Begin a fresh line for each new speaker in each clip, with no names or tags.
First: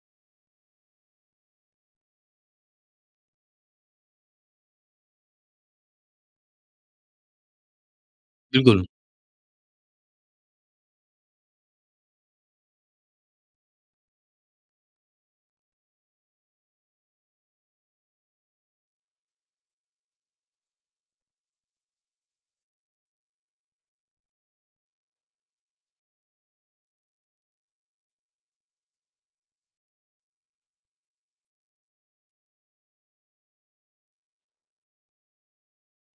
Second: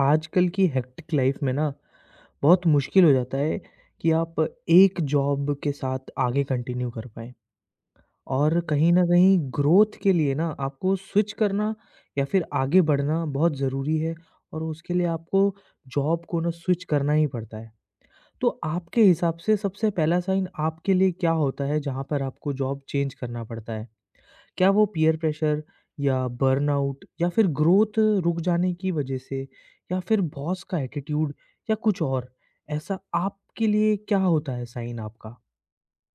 आजकल की hectic life में ना बहुत मुश्किल हो जाता है कि आप एक जॉब के साथ आगे कंटिन्यू कर पाएँ और
es
कहीं न कहीं ग्रोथ के लिए ना आपको स्विच करना या फिर आगे बढ़ना बहुत ज़रूरी है और उसके लिए आपको जॉब को ना स्विच करना ही पड़ता है। तो आपके हिसाब से सबसे पहला साइन आपके लिए क्या होता है जहाँ पर आपको जॉब चेंज करना पड़ता है? क्या वो पीयर प्रेशर या बर्नआउट या फिर ग्रोथ रुक जाने की वजह से या फिर बॉस का एटीट्यूड या कुछ और ऐसा आपके लिए क्या होता है साइन आपका?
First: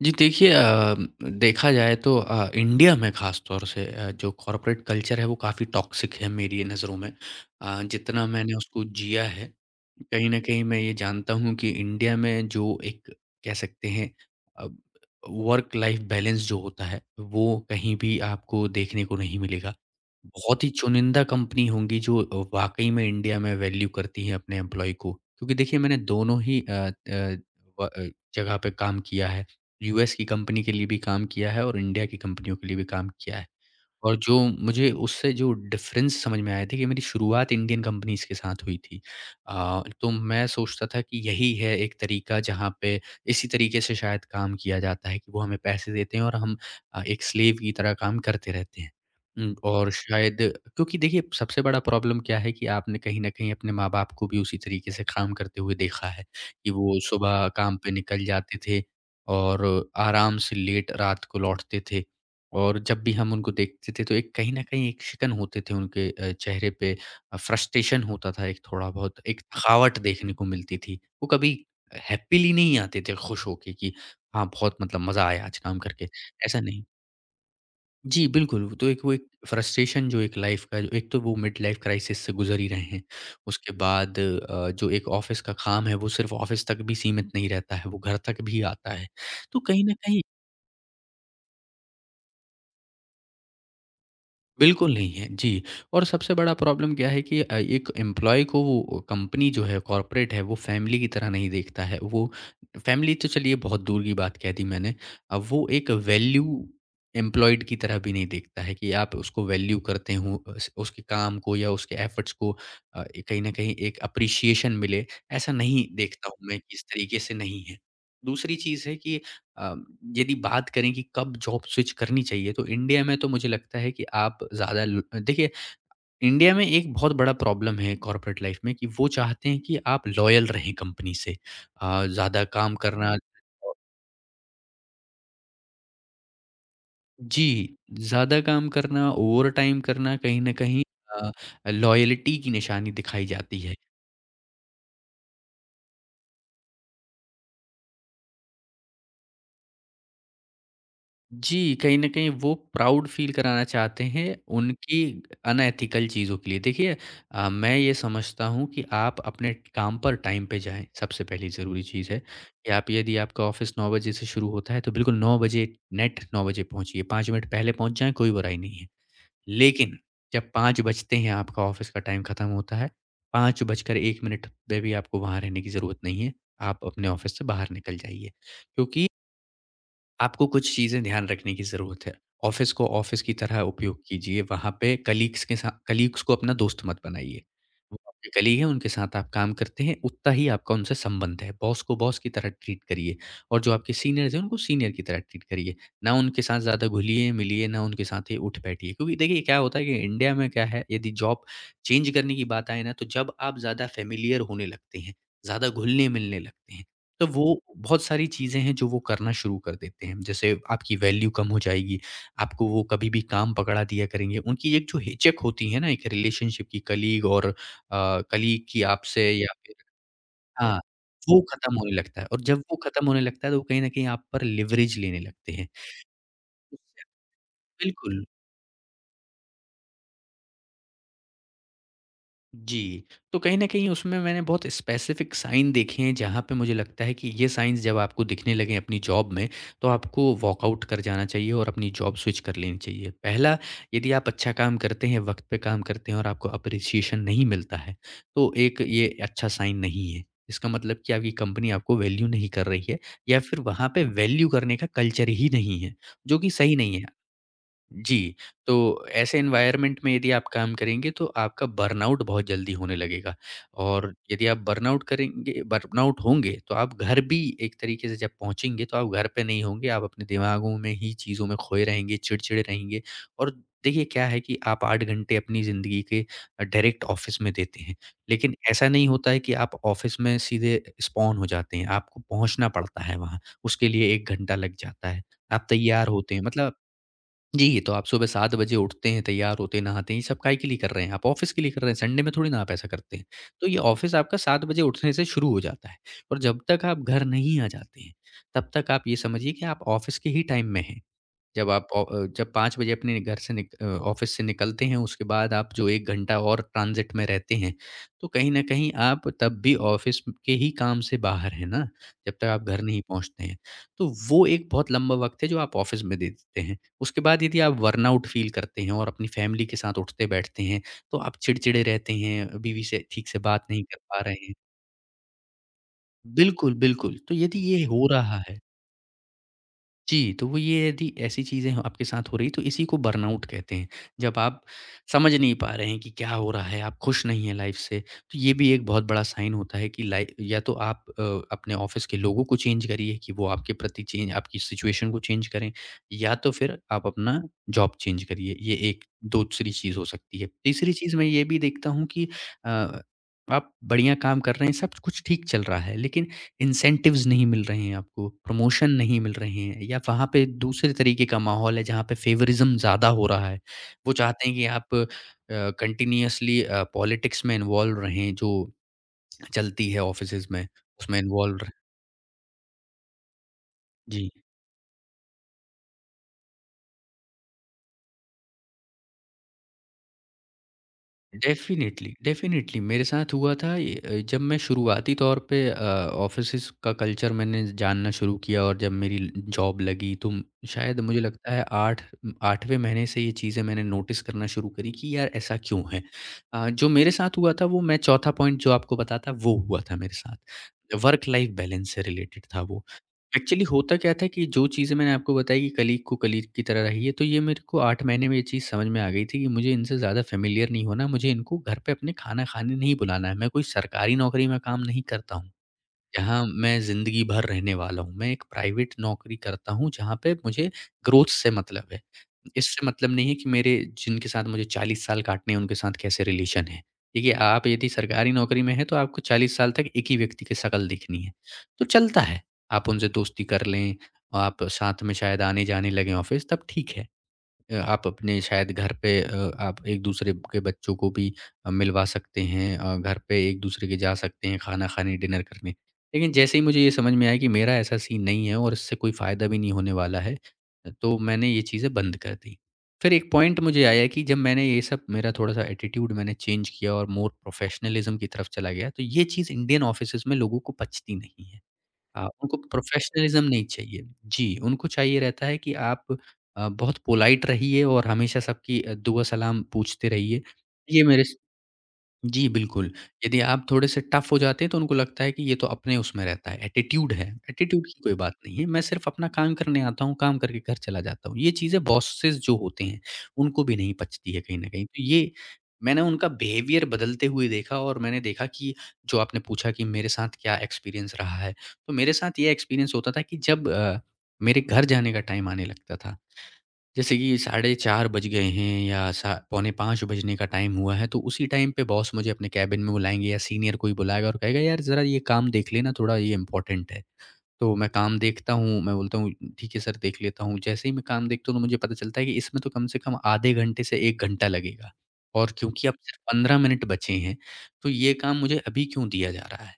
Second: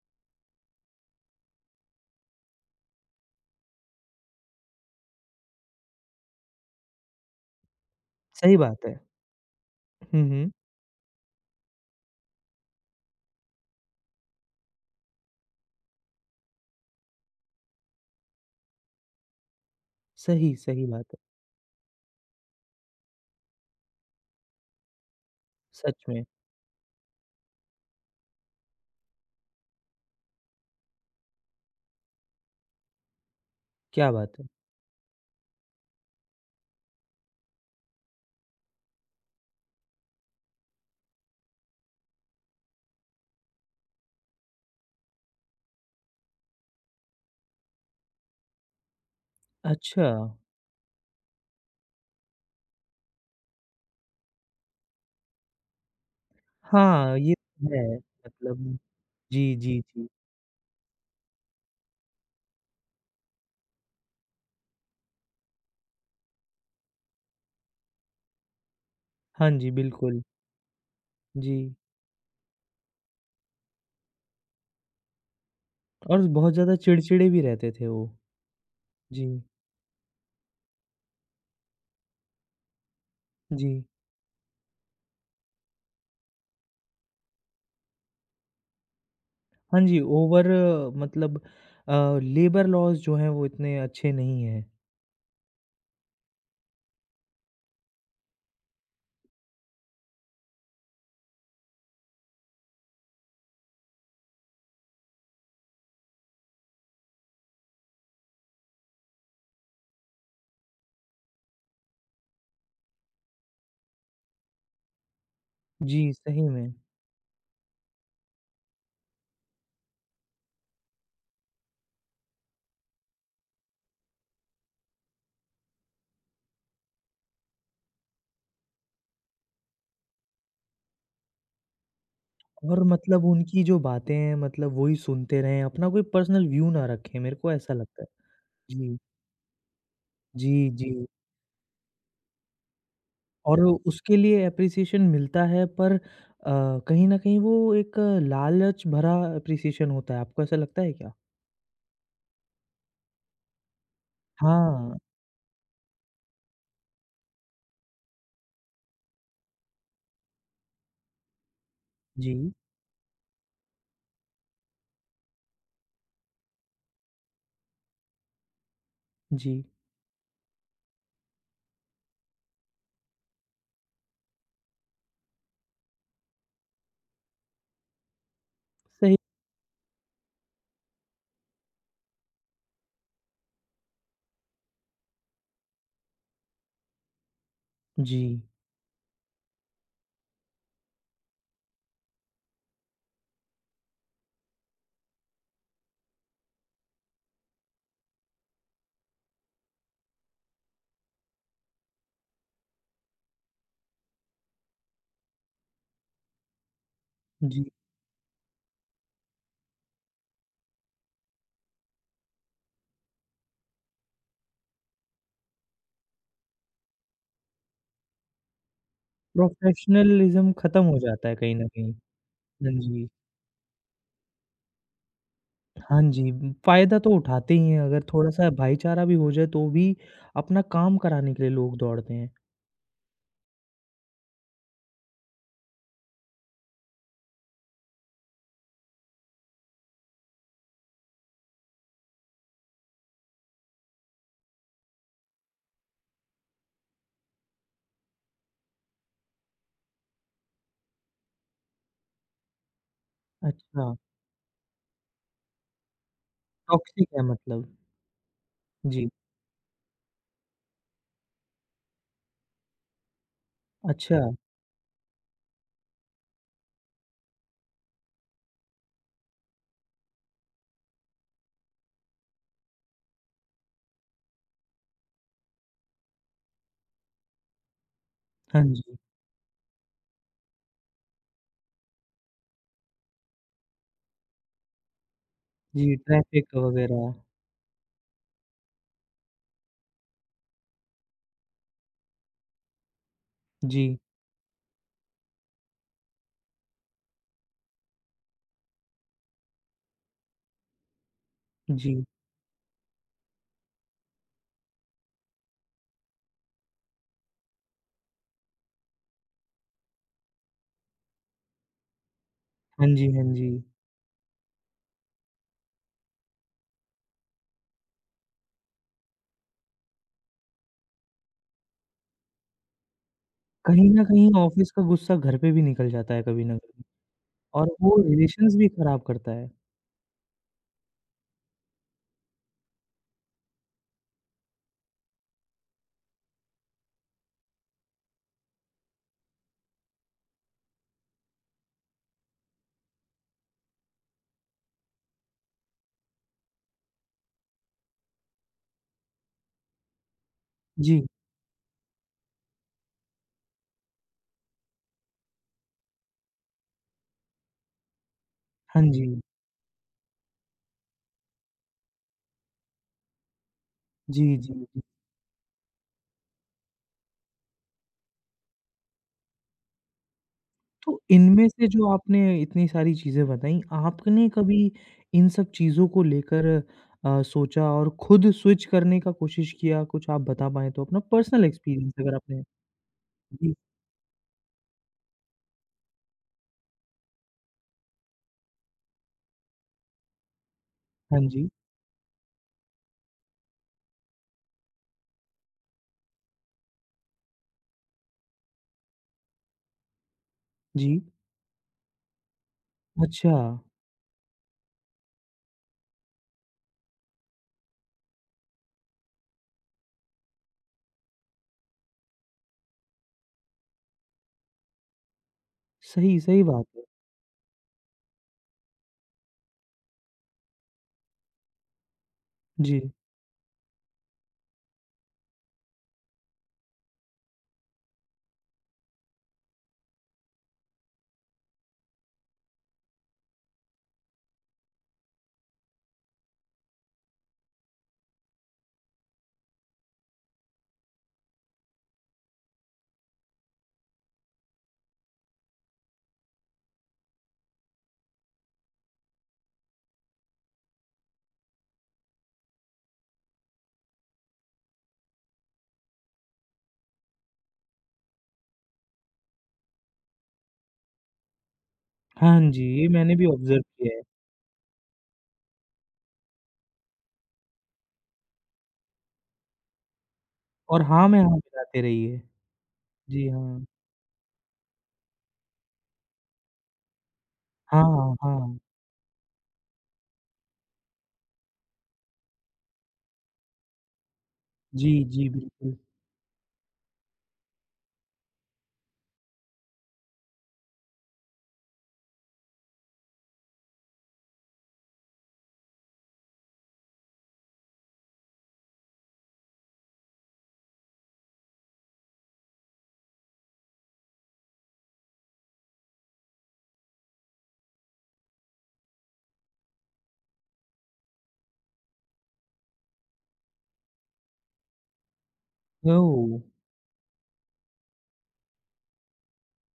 जी देखिए, देखा जाए तो इंडिया में ख़ास तौर से जो कॉर्पोरेट कल्चर है वो काफ़ी टॉक्सिक है मेरी नज़रों में। जितना मैंने
सही
उसको
बात है।
जिया है,
हुँ,
कहीं न
हुँ।
कहीं मैं ये जानता हूँ कि इंडिया में जो एक कह सकते हैं अ, वर्क लाइफ़ बैलेंस जो होता है, वो कहीं भी आपको देखने को नहीं मिलेगा।
सही,
बहुत ही
सही बात है।
चुनिंदा कंपनी होंगी जो वाक़ई में इंडिया में वैल्यू करती है अपने एम्प्लॉयी को। क्योंकि देखिए मैंने
सच में,
दोनों ही अ, व अ, जगह पे काम किया है। यूएस की कंपनी के लिए भी काम किया है और इंडिया की कंपनियों के लिए भी काम किया है।
क्या
और
बात
जो
है।
मुझे उससे जो डिफरेंस समझ में आया था कि मेरी शुरुआत इंडियन कंपनीज़ के साथ हुई थी। तो मैं सोचता था कि यही है एक तरीका जहाँ पे इसी तरीके से शायद काम किया जाता है कि वो हमें पैसे देते हैं और हम एक स्लेव की तरह काम करते रहते हैं। उम, और
अच्छा।
शायद क्योंकि देखिए सबसे बड़ा प्रॉब्लम क्या है कि आपने कहीं न कहीं अपने माँ-बाप को भी उसी तरीके से काम करते हुए देखा है कि वो
हाँ, ये
सुबह
तो
काम पे
है
निकल जाते
मतलब।
थे
जी,
और
जी, जी।
आराम से लेट रात को लौटते थे। और जब भी हम उनको देखते थे तो एक कहीं न कहीं एक शिकन होते थे उनके चेहरे पे फ्रस्ट्रेशन होता था एक थोड़ा बहुत, एक
हाँ जी,
थकावट
बिल्कुल।
देखने को मिलती थी। वो कभी
जी,
हैप्पीली नहीं आते थे खुश होके कि हाँ, बहुत मतलब मज़ा आया आज काम करके,
और बहुत
ऐसा
ज़्यादा
नहीं।
चिड़चिड़े भी रहते थे वो।
जी, बिल्कुल, वो तो एक
जी,
फ्रस्ट्रेशन जो एक लाइफ़ का जो एक तो वो मिड लाइफ़ क्राइसिस से गुज़र ही रहे हैं।
जी।
उसके बाद जो एक ऑफ़िस का काम है वो सिर्फ़ ऑफ़िस तक भी सीमित नहीं रहता है, वो घर तक भी आता है। तो
हाँ
कहीं न
जी,
कहीं।
ओवर मतलब लेबर लॉज़ जो हैं वो इतने अच्छे नहीं हैं।
बिल्कुल नहीं है, जी। और सबसे बड़ा प्रॉब्लम क्या है कि एक एम्प्लॉयी को वो कंपनी जो है कॉर्पोरेट है वो फ़ैमिली की तरह नहीं देखता है। वो फ़ैमिली तो चलिए बहुत दूर की बात कह दी मैंने। अब वो एक वैल्यू एम्प्लॉयड की तरह भी नहीं देखता है कि आप उसको वैल्यू करते हो उस उसके काम को या उसके एफ़र्ट्स को कहीं न कहीं एक एप्रिसिएशन मिले, ऐसा नहीं
जी,
देखता
सही
हूँ मैं
में।
कि इस तरीके से नहीं है। दूसरी चीज़ है कि अ, यदि बात करें कि कब जॉब स्विच करनी चाहिए तो इंडिया में तो मुझे लगता है कि आप ज़्यादा ल देखिए इंडिया में एक बहुत बड़ा प्रॉब्लम है कॉर्पोरेट लाइफ़ में कि वो चाहते हैं कि आप लॉयल रहें कंपनी से। अ, ज़्यादा काम
और
करना
मतलब उनकी जो बातें हैं मतलब वही सुनते रहें, अपना कोई पर्सनल व्यू ना रखें, मेरे को ऐसा
जी,
लगता है।
ज़्यादा काम
जी,
करना, ओवरटाइम करना कहीं
जी,
न कहीं
जी।
लॉयल्टी की निशानी दिखाई जाती
और
है।
उसके लिए एप्रिसिएशन मिलता है पर कहीं न कहीं वो एक लालच भरा एप्रिसिएशन होता है, आपको ऐसा लगता है क्या?
जी, कहीं न कहीं वो प्राउड फ़ील कराना चाहते हैं
हाँ,
उनकी अनएथिकल चीज़ों के लिए। देखिए मैं ये समझता हूँ कि आप अपने काम पर टाइम पे जाएँ, सबसे पहली ज़रूरी चीज़ है
जी,
कि आप यदि आपका ऑफ़िस 9 बजे से शुरू होता है, तो बिल्कुल 9 बजे नेट 9 बजे पहुँचिए, 5 मिनट पहले पहुँच जाएँ, कोई बुराई नहीं है।
जी,
लेकिन जब 5 बजते हैं आपका ऑफ़िस का टाइम खत्म होता है, 5 बजकर 1 मिनट पे भी आपको वहाँ रहने की ज़रूरत नहीं है, आप अपने ऑफ़िस से बाहर निकल जाइए। क्योंकि
सही
आपको कुछ चीज़ें ध्यान रखने की ज़रूरत है। ऑफ़िस को ऑफ़िस की तरह उपयोग कीजिए, वहाँ पे कलीग्स के सा कलीग्स को अपना दोस्त मत बनाइए। वो
जी,
आपके कलीग हैं, उनके साथ आप काम करते हैं, उतना ही आपका उनसे संबंध है। बॉस को बॉस की तरह ट्रीट करिए और जो आपके सीनियर्स हैं, उनको सीनियर की तरह ट्रीट करिए। ना उनके साथ ज़्यादा घुलिए-मिलिए, ना उनके साथ ही उठ बैठिए क्योंकि देखिए क्या होता है कि इंडिया में क्या है, यदि जॉब चेंज करने की बात आए ना, तो जब आप ज़्यादा फ़ैमिलियर होने लगते हैं, ज़्यादा घुलने-मिलने लगते हैं, तो वो
जी।
बहुत सारी चीज़ें हैं जो वो करना शुरू कर देते हैं। जैसे आपकी वैल्यू कम हो जाएगी, आपको वो कभी भी काम पकड़ा दिया करेंगे। उनकी एक जो हिचक होती है ना एक रिलेशनशिप की कलीग और कलीग की आपसे या फिर
प्रोफ़ेशनलिज़्म
हाँ,
खत्म हो जाता है
वो
कहीं न
खत्म
कहीं।
होने लगता है और जब
हाँ
वो खत्म
जी।
होने लगता है तो वो कहीं न कहीं आप पर लिवरेज लेने लगते हैं।
हाँ जी, फ़ायदा तो उठाते ही हैं, अगर
बिल्कुल।
थोड़ा-सा भाईचारा भी हो जाए तो भी अपना काम कराने के लिए लोग दौड़ते हैं।
जी, तो कहीं न कहीं उसमें मैंने बहुत स्पेसिफ़िक साइन देखे हैं, जहाँ पे मुझे लगता है कि ये साइन्स जब आपको दिखने लगें अपनी जॉब में, तो आपको वॉकआउट कर जाना चाहिए और अपनी जॉब स्विच कर लेनी चाहिए। पहला, यदि आप अच्छा काम करते हैं, वक़्त पे काम करते हैं और आपको एप्रिसिएशन नहीं मिलता है, तो एक ये अच्छा साइन नहीं है। इसका मतलब कि आपकी कंपनी आपको वैल्यू नहीं कर रही है या फिर
अच्छा,
वहाँ पे वैल्यू करने का कल्चर ही नहीं है, जो कि सही नहीं है।
टॉक्सिक है मतलब।
जी, तो
जी,
ऐसे एनवायरनमेंट में यदि आप काम करेंगे तो आपका बर्नआउट बहुत जल्दी होने लगेगा और
अच्छा।
यदि आप बर्नआउट होंगे तो आप घर भी एक तरीके से जब पहुँचेंगे तो आप घर पे नहीं होंगे, आप अपने दिमागों में ही चीज़ों में खोए रहेंगे, चिड़चिड़े रहेंगे और देखिए क्या है कि आप 8 घंटे अपनी ज़िंदगी के डायरेक्ट ऑफ़िस में देते हैं, लेकिन
हाँ
ऐसा
जी,
नहीं होता है कि आप ऑफ़िस में सीधे स्पॉन हो जाते हैं, आपको पहुँचना पड़ता है वहाँ, उसके लिए 1 घंटा लग जाता है। आप
जी,
तैयार होते हैं
ट्रैफ़िक
मतलब।
वग़ैरह।
जी, तो आप सुबह 7 बजे उठते हैं, तैयार होते हैं, नहाते हैं, ये सब काहे के लिए कर रहे हैं? आप ऑफ़िस के लिए कर रहे हैं, संडे में थोड़ी ना आप ऐसा करते हैं। तो ये
जी,
ऑफ़िस आपका 7 बजे उठने से शुरू हो जाता है और जब तक आप घर नहीं आ जाते हैं, तब तक आप ये समझिए कि आप ऑफ़िस के ही टाइम में हैं। जब आप
जी।
जब 5 बजे अपने घर से ऑफ़िस से निकलते हैं, उसके बाद आप जो 1 घंटा और ट्रांज़िट में रहते हैं, तो कहीं न कहीं आप तब भी ऑफ़िस के ही काम से बाहर हैं ना, जब तक आप घर
हाँ
नहीं
जी, हाँ
पहुँचते
जी।
हैं। तो वो एक बहुत लंबा वक़्त है जो आप ऑफ़िस में दे देते हैं। उसके बाद यदि आप बर्नआउट फ़ील करते हैं और अपनी फ़ैमिली के साथ उठते-बैठते हैं, तो आप चिड़चिड़े रहते हैं, बीवी से ठीक से बात नहीं
कहीं
कर
न
पा
कहीं
रहे हैं।
ऑफ़िस का गुस्सा घर पे भी निकल जाता है कभी न
बिल्कुल,
कभी
बिल्कुल। तो यदि
और
ये
वो
हो रहा
रिलेशंस
है।
भी ख़राब करता है।
जी, तो वो ये यदि ऐसी चीज़ें ह आपके साथ हो रही तो इसी को बर्नआउट कहते हैं। जब आप समझ नहीं पा रहे हैं कि क्या हो रहा है, आप खुश नहीं हैं लाइफ़ से, तो ये भी एक बहुत बड़ा साइन होता है कि लाइ या तो आप अपने ऑफ़िस के लोगों को चेंज करिए कि वो आपके प्रति चेंज आपकी सिचुएशन को चेंज करें या तो फिर आप अपना जॉब चेंज करिए। ये एक दूसरी चीज़ हो सकती है। तीसरी
जी।
चीज़ मैं ये भी देखता हूँ कि अ, आप बढ़िया काम कर रहे हैं, सब कुछ ठीक चल रहा है, लेकिन इंसेंटिव्स नहीं मिल रहे हैं आपको,
हाँ
प्रमोशन
जी।
नहीं मिल रहे हैं या वहाँ पे दूसरे तरीके का माहौल है जहाँ पे फेवरिज़्म ज़्यादा हो रहा है। वो
जी,
चाहते
जी।
हैं कि आप कंटिन्यूअसली पॉलिटिक्स में इन्वॉल्व रहें जो चलती है ऑफ़िसेज़ में,
तो
उसमें
इनमें
इन्वॉल्व
से
रह
जो आपने इतनी सारी चीज़ें बताई, आपने
जी।
कभी इन सब चीज़ों को लेकर सोचा और खुद स्विच करने का कोशिश किया? कुछ आप बता पाएँ तो अपना पर्सनल एक्सपीरियंस
डेफ़िनिटली,
अगर आपने
डेफ़िनिटली मेरे साथ हुआ
जी,
था ये जब मैं शुरुआती तौर पे ऑफ़िसेज़ का कल्चर मैंने जानना शुरू किया और जब मेरी ल जॉब लगी तो शायद
हाँ
मुझे
जी,
लगता है 8 8वें महीने से ये चीज़ें मैंने नोटिस करना शुरू करी कि यार ऐसा क्यों है? जो मेरे साथ हुआ था वो, मैं चौथा पॉइंट जो आपको बताता वो हुआ था मेरे साथ।
जी।
वर्क लाइफ़ बैलेंस से रिलेटेड था वो।
अच्छा,
एक्चुअली होता क्या था कि जो चीज़ें मैंने आपको बताई कि कलीग को कलीग की तरह रहिए, तो ये मेरे को 8 महीने में ये चीज़ समझ में आ गई थी कि मुझे इनसे ज़्यादा फ़ैमिलियर नहीं होना, मुझे इनको घर पे अपने खाना खाने नहीं बुलाना है। मैं कोई सरकारी नौकरी में काम नहीं करता हूँ
सही सही
जहाँ
बात
मैं
है।
ज़िंदगी भर रहने वाला हूँ। मैं एक प्राइवेट नौकरी करता हूँ जहाँ पे मुझे ग्रोथ से मतलब है।
जी।
इससे मतलब नहीं है कि मेरे जिनके साथ मुझे 40 साल काटने हैं उनके साथ कैसे रिलेशन है। देखिए आप यदि सरकारी नौकरी में हैं तो आपको 40 साल तक एक ही व्यक्ति की शक्ल दिखनी है। तो चलता है, आप उनसे दोस्ती कर लें, आप साथ में शायद आने-जाने लगें ऑफ़िस तब ठीक है। आप अपने शायद घर पे आप एक दूसरे के बच्चों को भी मिलवा सकते हैं, घर पे एक दूसरे के जा सकते हैं खाना खाने, डिनर करने। लेकिन जैसे ही मुझे ये समझ में आया कि मेरा ऐसा सीन नहीं है और इससे कोई फ़ायदा भी नहीं होने वाला है, तो मैंने ये चीज़ें बंद कर दी। फिर एक पॉइंट मुझे आया कि जब मैंने ये सब, मेरा थोड़ा सा एटीट्यूड मैंने चेंज किया और मोर प्रोफेशनलिज्म की तरफ चला गया, तो ये चीज़ इंडियन ऑफिसेज में लोगों को पचती नहीं है। हाँ,
हाँ
उनको
जी, ये मैंने भी
प्रोफ़ेशनलिज़्म
ऑब्ज़र्व
नहीं
किया है
चाहिए। जी, उनको चाहिए रहता है कि आप बहुत पोलाइट रहिए और हमेशा सबकी दुआ सलाम पूछते रहिए।
और
ये
हाँ में
मेरे।
हाँ मिलाते रहिए।
जी, बिल्कुल।
जी
यदि
हाँ।
आप थोड़े-से टफ़ हो जाते हैं तो उनको लगता है कि ये तो अपने उसमें रहता है। एटीट्यूड की कोई
हाँ,
बात नहीं
हाँ।
है, मैं सिर्फ़ अपना काम करने आता हूँ, काम करके घर चला जाता हूँ। ये चीज़ें बॉसेज़ जो होते हैं, उनको भी नहीं पचती है कहीं न कहीं।
जी,
तो
जी,
ये,
बिल्कुल।
मैंने उनका बिहेवियर बदलते हुए देखा और मैंने देखा कि जो आपने पूछा कि मेरे साथ क्या एक्सपीरियंस रहा है, तो मेरे साथ ये एक्सपीरियंस होता था कि जब मेरे घर जाने का टाइम आने लगता था, जैसे कि साढ़े 4 बज गए हैं या सा पौने 5 बजने का टाइम हुआ है, तो उसी टाइम पे बॉस मुझे अपने केबिन में बुलाएँगे या सीनियर कोई बुलाएगा और कहेगा, "यार, ज़रा ये काम देख लेना, थोड़ा ये इम्पोर्टेंट है।" तो मैं काम देखता हूँ, मैं बोलता हूँ, "ठीक है सर, देख लेता हूँ।" जैसे ही मैं काम देखता हूँ, तो मुझे पता चलता है कि इसमें तो कम से कम आधे घंटे से 1 घंटा लगेगा, और क्योंकि अब सिर्फ
ओह!
15 मिनट बचे हैं, तो ये काम मुझे अभी क्यों दिया जा रहा है?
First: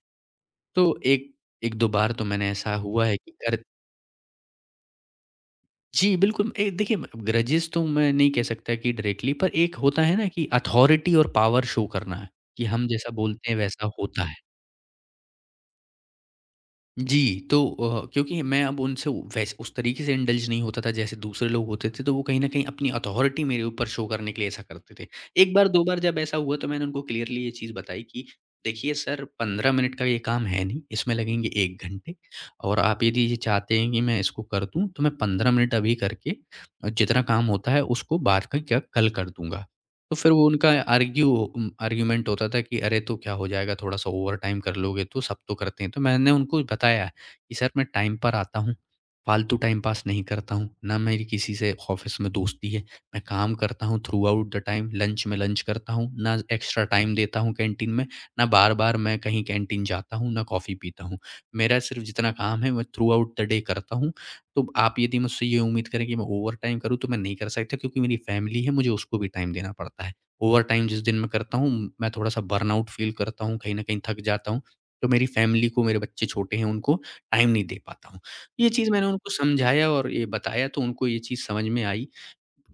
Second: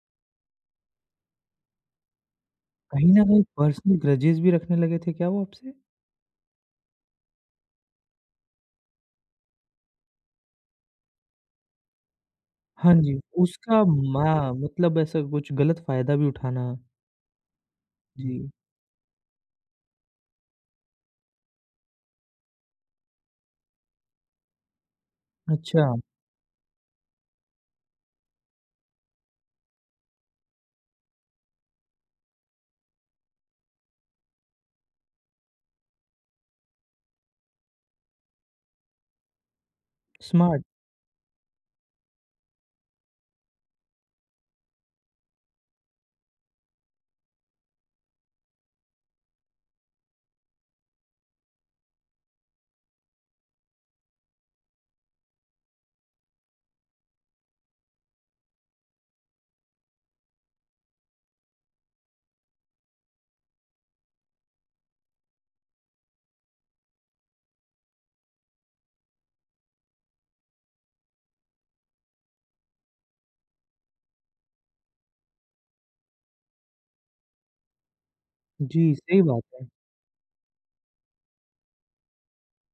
तो एक, 1-2 बार तो मैंने ऐसा हुआ
कहीं
है
न
कि
कहीं
कर।
पर्सनल ग्रजेस भी रखने लगे थे क्या वो आपसे?
जी, बिल्कुल। देखिए, म ग्रजेस तो मैं नहीं कह सकता कि डायरेक्टली, पर एक होता है ना कि अथॉरिटी और पावर शो करना है, कि हम
हाँ
जैसा
जी,
बोलते हैं
उसका
वैसा होता है।
माँ मतलब ऐसा कुछ गलत फ़ायदा भी उठाना।
जी, तो क्योंकि
जी,
मैं अब उनसे वैसे उस तरीके से इंडल्ज नहीं होता था जैसे दूसरे लोग होते थे, तो वो कहीं न कहीं अपनी अथॉरिटी मेरे ऊपर शो करने के लिए ऐसा करते थे। एक बार, दो
अच्छा,
बार जब ऐसा हुआ तो मैंने उनको क्लियरली ये चीज़ बताई कि देखिए सर, 15 मिनट का ये काम है नहीं, इसमें लगेंगे 1 घंटे, और आप यदि ये चाहते हैं कि मैं इसको कर दूँ, तो मैं 15 मिनट अभी करके जितना काम होता है उसको बाद का, क्या, कल कर दूँगा। तो फिर वो
स्मार्ट
उनका आर्ग्यूमेंट होता था कि अरे तो क्या हो जाएगा थोड़ा-सा ओवरटाइम कर लोगे तो, सब तो करते हैं। तो मैंने उनको बताया कि सर, मैं टाइम पर आता हूँ, फालतू टाइम पास नहीं करता हूँ, ना मेरी किसी से ऑफ़िस में दोस्ती है। मैं काम करता हूँ throughout the time, lunch में लंच करता हूँ, ना एक्स्ट्रा टाइम देता हूँ कैंटीन में, ना बार-बार मैं कहीं कैंटीन जाता हूँ, ना कॉफ़ी पीता हूँ। मेरा सिर्फ़ जितना काम है मैं थ्रू आउट द डे करता हूँ, तो आप यदि मुझसे ये उम्मीद करें कि मैं ओवरटाइम करूँ तो मैं नहीं कर सकता, क्योंकि मेरी फैमिली है, मुझे उसको भी टाइम देना पड़ता है। ओवरटाइम जिस दिन मैं करता हूँ, मैं थोड़ा-सा बर्नआउट फ़ील करता हूँ, कहीं न कहीं थक जाता हूँ, तो मेरी फैमिली को, मेरे बच्चे छोटे हैं उनको टाइम नहीं दे पाता हूँ। ये चीज़
जी,
मैंने
सही
उनको
बात है।
समझाया और ये बताया, तो उनको ये चीज़ समझ में आई।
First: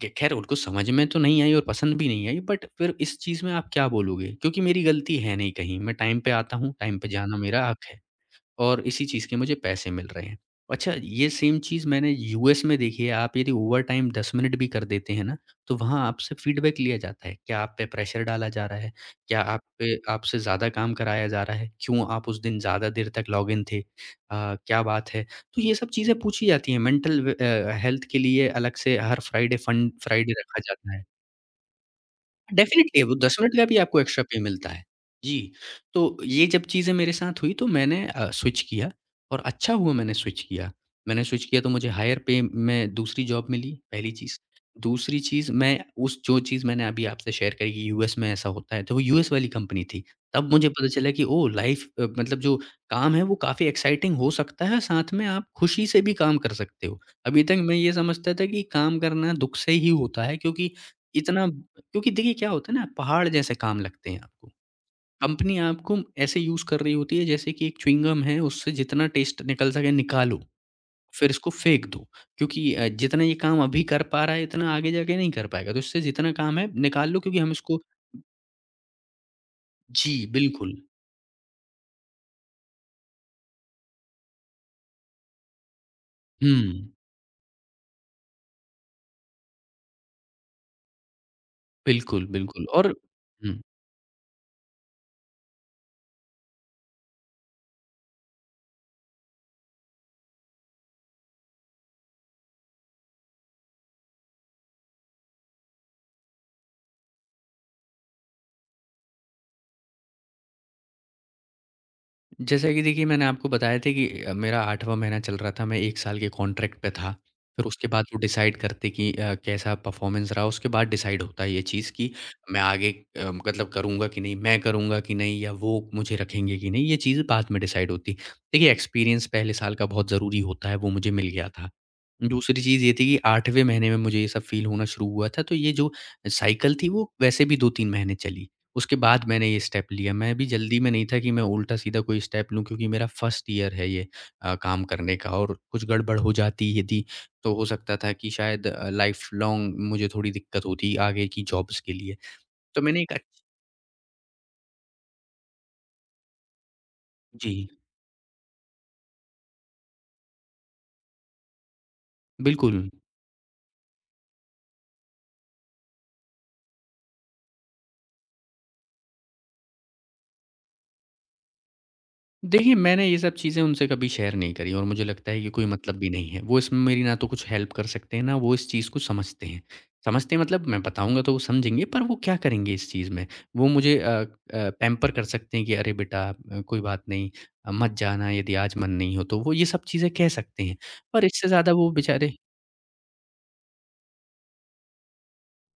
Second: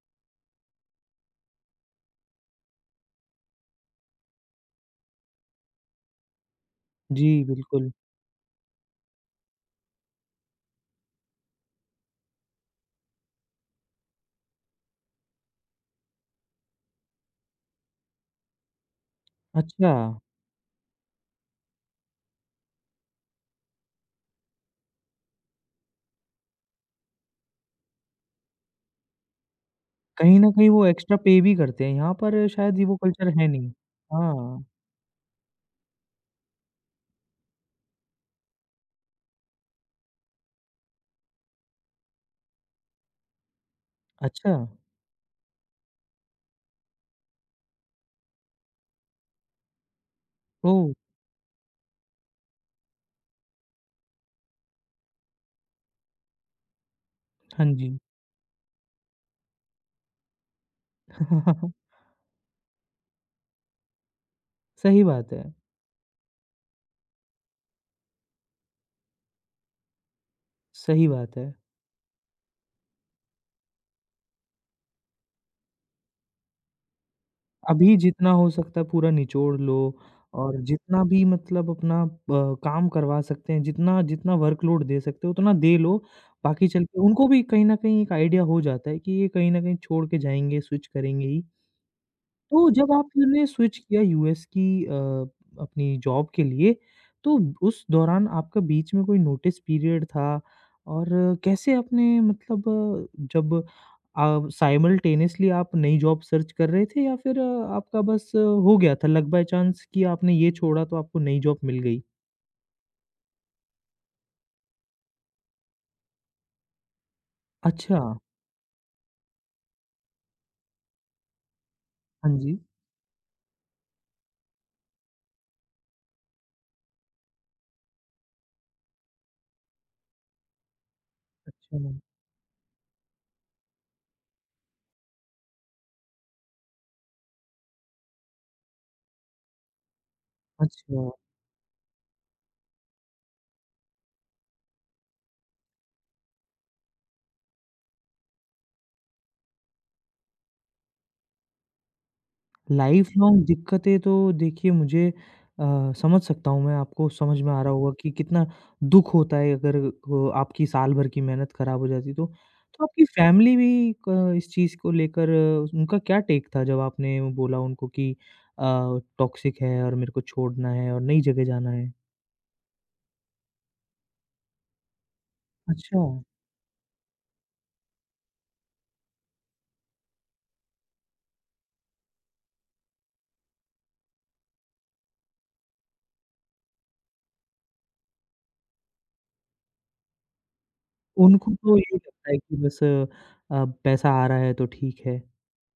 ख ख़ैर, उनको समझ में तो नहीं आई और पसंद भी नहीं आई, बट फिर इस चीज़ में आप क्या बोलोगे? क्योंकि मेरी गलती है नहीं कहीं, मैं टाइम पे आता हूँ, टाइम पे
जी,
जाना मेरा हक़
बिल्कुल।
है। और इसी चीज़ के मुझे पैसे मिल रहे हैं। अच्छा, ये सेम चीज़ मैंने यूएस में देखी है, आप यदि ओवरटाइम 10 मिनट भी कर देते हैं ना, तो वहाँ आपसे फीडबैक लिया जाता है। क्या आप पे प्रेशर डाला जा रहा है? क्या आप
अच्छा,
पे आपसे ज़्यादा काम कराया जा रहा है? क्यों आप उस दिन ज़्यादा देर तक लॉगिन थे? क्या बात है? तो ये सब चीज़ें पूछी जाती हैं। मेंटल व हेल्थ के लिए अलग से हर फ्राइडे फंड फ्राइडे
कहीं न
रखा
कहीं वो
जाता है।
एक्स्ट्रा पे भी करते हैं, यहाँ पर शायद ये वो
डेफ़िनिटली, वो
कल्चर
10
है
मिनट का
नहीं।
भी आपको एक्स्ट्रा पे
हाँ,
मिलता है। जी, तो ये जब चीज़ें मेरे साथ हुई, तो मैंने स्विच किया, और अच्छा हुआ मैंने स्विच किया। मैंने स्विच किया तो मुझे हायर पे में दूसरी जॉब मिली, पहली चीज़।
अच्छा,
दूसरी चीज़, मैं उस जो चीज़ मैंने अभी आपसे शेयर करी कि यूएस में ऐसा होता है, तो वो यूएस वाली कंपनी थी। तब मुझे पता
ओह!
चला कि ओह! लाइफ़, मतलब जो काम है वो काफ़ी एक्साइटिंग हो सकता है, साथ में आप खुशी से भी काम कर सकते हो। अभी तक
हाँ
मैं ये
जी।
समझता था कि काम करना दुःख से ही होता है, क्योंकि इतना, क्योंकि देखिए क्या होता है ना, पहाड़ जैसे काम लगते हैं आपको।
सही बात है,
कंपनी आपको ऐसे यूज़ कर रही होती है जैसे कि एक च्युइंग गम है, उससे जितना टेस्ट निकल सके निकालो,
सही
फिर
बात
इसको
है।
फेंक दो। क्योंकि जितना ये काम अभी कर पा रहा है इतना आगे जाके नहीं कर पाएगा। तो इससे जितना काम है निकाल लो, क्योंकि हम इसको।
अभी जितना हो सकता है पूरा निचोड़ लो
जी,
और
बिल्कुल।
जितना भी मतलब अपना काम करवा सकते हैं, जितना जितना वर्कलोड दे सकते हो उतना दे लो,
हुँ,
बाकी चल के उनको भी कहीं न कहीं एक आइडिया हो जाता है कि ये कहीं न कहीं छोड़ के जाएँगे, स्विच करेंगे ही।
बिल्कुल, बिल्कुल
तो जब
और।
आपने
हुँ।
स्विच किया यूएस की अपनी जॉब के लिए, तो उस दौरान आपका बीच में कोई नोटिस पीरियड था? और कैसे आपने मतलब जब जब साइमल्टेनियसली आप नई जॉब सर्च कर रहे थे या फिर आपका बस हो गया था लक बाय चांस कि आपने ये छोड़ा तो आपको नई जॉब मिल गई?
जैसा कि देखिए मैंने आपको बताया था कि मेरा 8वाँ महीना चल रहा था, मैं 1 साल के कॉन्ट्रैक्ट पे था। फिर उसके
अच्छा।
बाद वो डिसाइड करते कि कैसा परफ़ॉर्मेंस रहा, उसके बाद डिसाइड होता है ये चीज़ कि
हाँ जी।
मैं आगे मतलब करूँगा कि नहीं, मैं करूँगा कि नहीं, या वो मुझे रखेंगे कि नहीं, ये चीज़ बाद में डिसाइड होती। देखिए, एक्सपीरियंस पहले साल का बहुत ज़रूरी होता है, वो मुझे मिल गया था।
अच्छा,
दूसरी चीज़ ये थी कि 8वें महीने में मुझे ये सब फ़ील होना शुरू हुआ था, तो ये जो साइकिल थी वो वैसे भी 2-3 महीने चली। उसके बाद मैंने ये स्टेप लिया। मैं भी जल्दी में नहीं
अच्छा।
था कि मैं उल्टा-सीधा कोई स्टेप लूँ, क्योंकि मेरा फर्स्ट ईयर है ये काम करने का, और कुछ गड़बड़ हो जाती यदि, तो हो सकता था कि शायद लाइफ़ लॉन्ग मुझे थोड़ी दिक्कत होती आगे की जॉब्स के लिए। तो मैंने
लाइफ
एक अच्छ।
लॉन्ग दिक्कतें तो देखिए मुझे समझ सकता हूँ मैं आपको समझ में आ
जी,
रहा होगा कि कितना दुःख होता है अगर आपकी साल भर की मेहनत खराब हो जाती तो।
बिल्कुल।
तो आपकी फैमिली भी क इस चीज़ को लेकर उनका क्या टेक था जब आपने वो बोला उनको कि अ, टॉक्सिक है और मेरे को छोड़ना है और नई जगह जाना है?
देखिए, मैंने ये सब चीज़ें उनसे कभी शेयर नहीं करी, और मुझे लगता है कि कोई मतलब
अच्छा,
भी नहीं है। वो इसमें मेरी ना तो कुछ हेल्प कर सकते हैं, ना वो इस चीज़ को समझते हैं। समझते हैं मतलब, मैं बताऊँगा तो वो समझेंगे, पर वो क्या करेंगे इस चीज़ में? वो मुझे पैम्पर कर सकते हैं कि अरे बेटा, कोई बात नहीं, मत जाना यदि आज मन नहीं हो तो। वो ये सब चीज़ें कह सकते हैं, पर इससे
उनको
ज़्यादा
तो
वो
यही लगता
बेचारे।
है कि बस पैसा आ रहा है तो ठीक है।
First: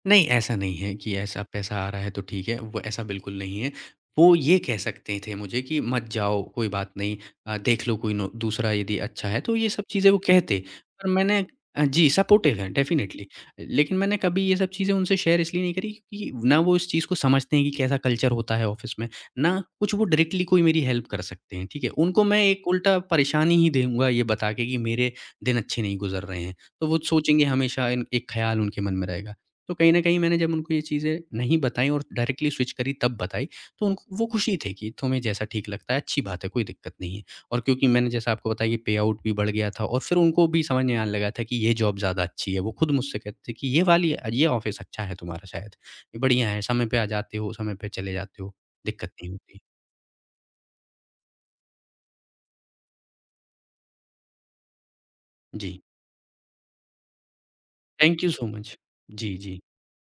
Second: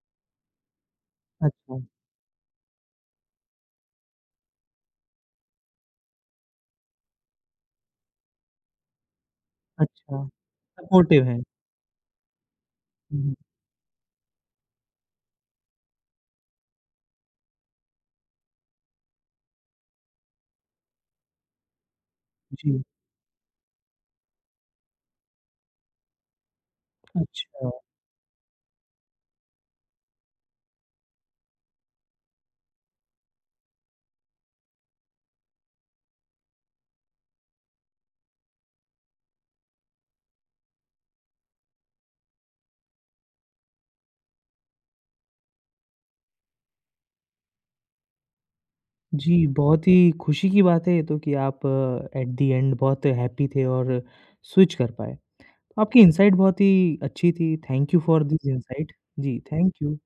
नहीं, ऐसा नहीं है कि ऐसा पैसा
अच्छा,
आ रहा है तो ठीक है, वो ऐसा बिल्कुल नहीं है। वो ये कह सकते थे मुझे कि मत जाओ, कोई बात नहीं, देख लो कोई नो दूसरा यदि अच्छा है, तो ये सब चीज़ें वो
अच्छा,
कहते। पर
सपोर्टिव हैं।
मैंने, जी सपोर्टिव हैं
हुँ,
डेफ़िनेटली।
हुँ।
लेकिन मैंने कभी ये सब चीज़ें उनसे शेयर इसलिए नहीं करी, क्योंकि ना वो इस चीज़ को समझते हैं कि कैसा कल्चर होता है ऑफ़िस में, ना कुछ वो डायरेक्टली कोई मेरी हेल्प कर सकते हैं, ठीक है? उनको मैं एक
जी,
उल्टा परेशानी ही दूँगा ये बता के कि मेरे दिन अच्छे नहीं गुज़र रहे हैं। तो वो सोचेंगे,
अच्छा।
हमेशा इन एक ख़्याल उनके मन में रहेगा। तो कहीं न कहीं मैंने जब उनको ये चीज़ें नहीं बताई और डायरेक्टली स्विच करी तब बताई, तो उनको वो खुशी थे कि तुम्हें जैसा ठीक लगता है अच्छी बात है, कोई दिक्कत नहीं है। और क्योंकि मैंने जैसा आपको बताया कि पे-आउट भी बढ़ गया था, और फिर उनको भी समझ में आने लगा था कि ये जॉब ज़्यादा अच्छी है। वो खुद मुझसे कहते थे कि ये वाली ये ऑफ़िस अच्छा है तुम्हारा शायद, ये बढ़िया है, समय पे आ जाते हो, समय पे चले जाते हो, दिक्कत नहीं
जी,
होती।
बहुत ही खुशी की बात है ये तो कि आप एट द एंड बहुत हैप्पी थे और स्विच कर पाए।
जी,
आपकी इनसाइट बहुत ही अच्छी थी। Thank you for
thank you
this
so much.
Insight.
जी,
जी,
जी।
Thank you.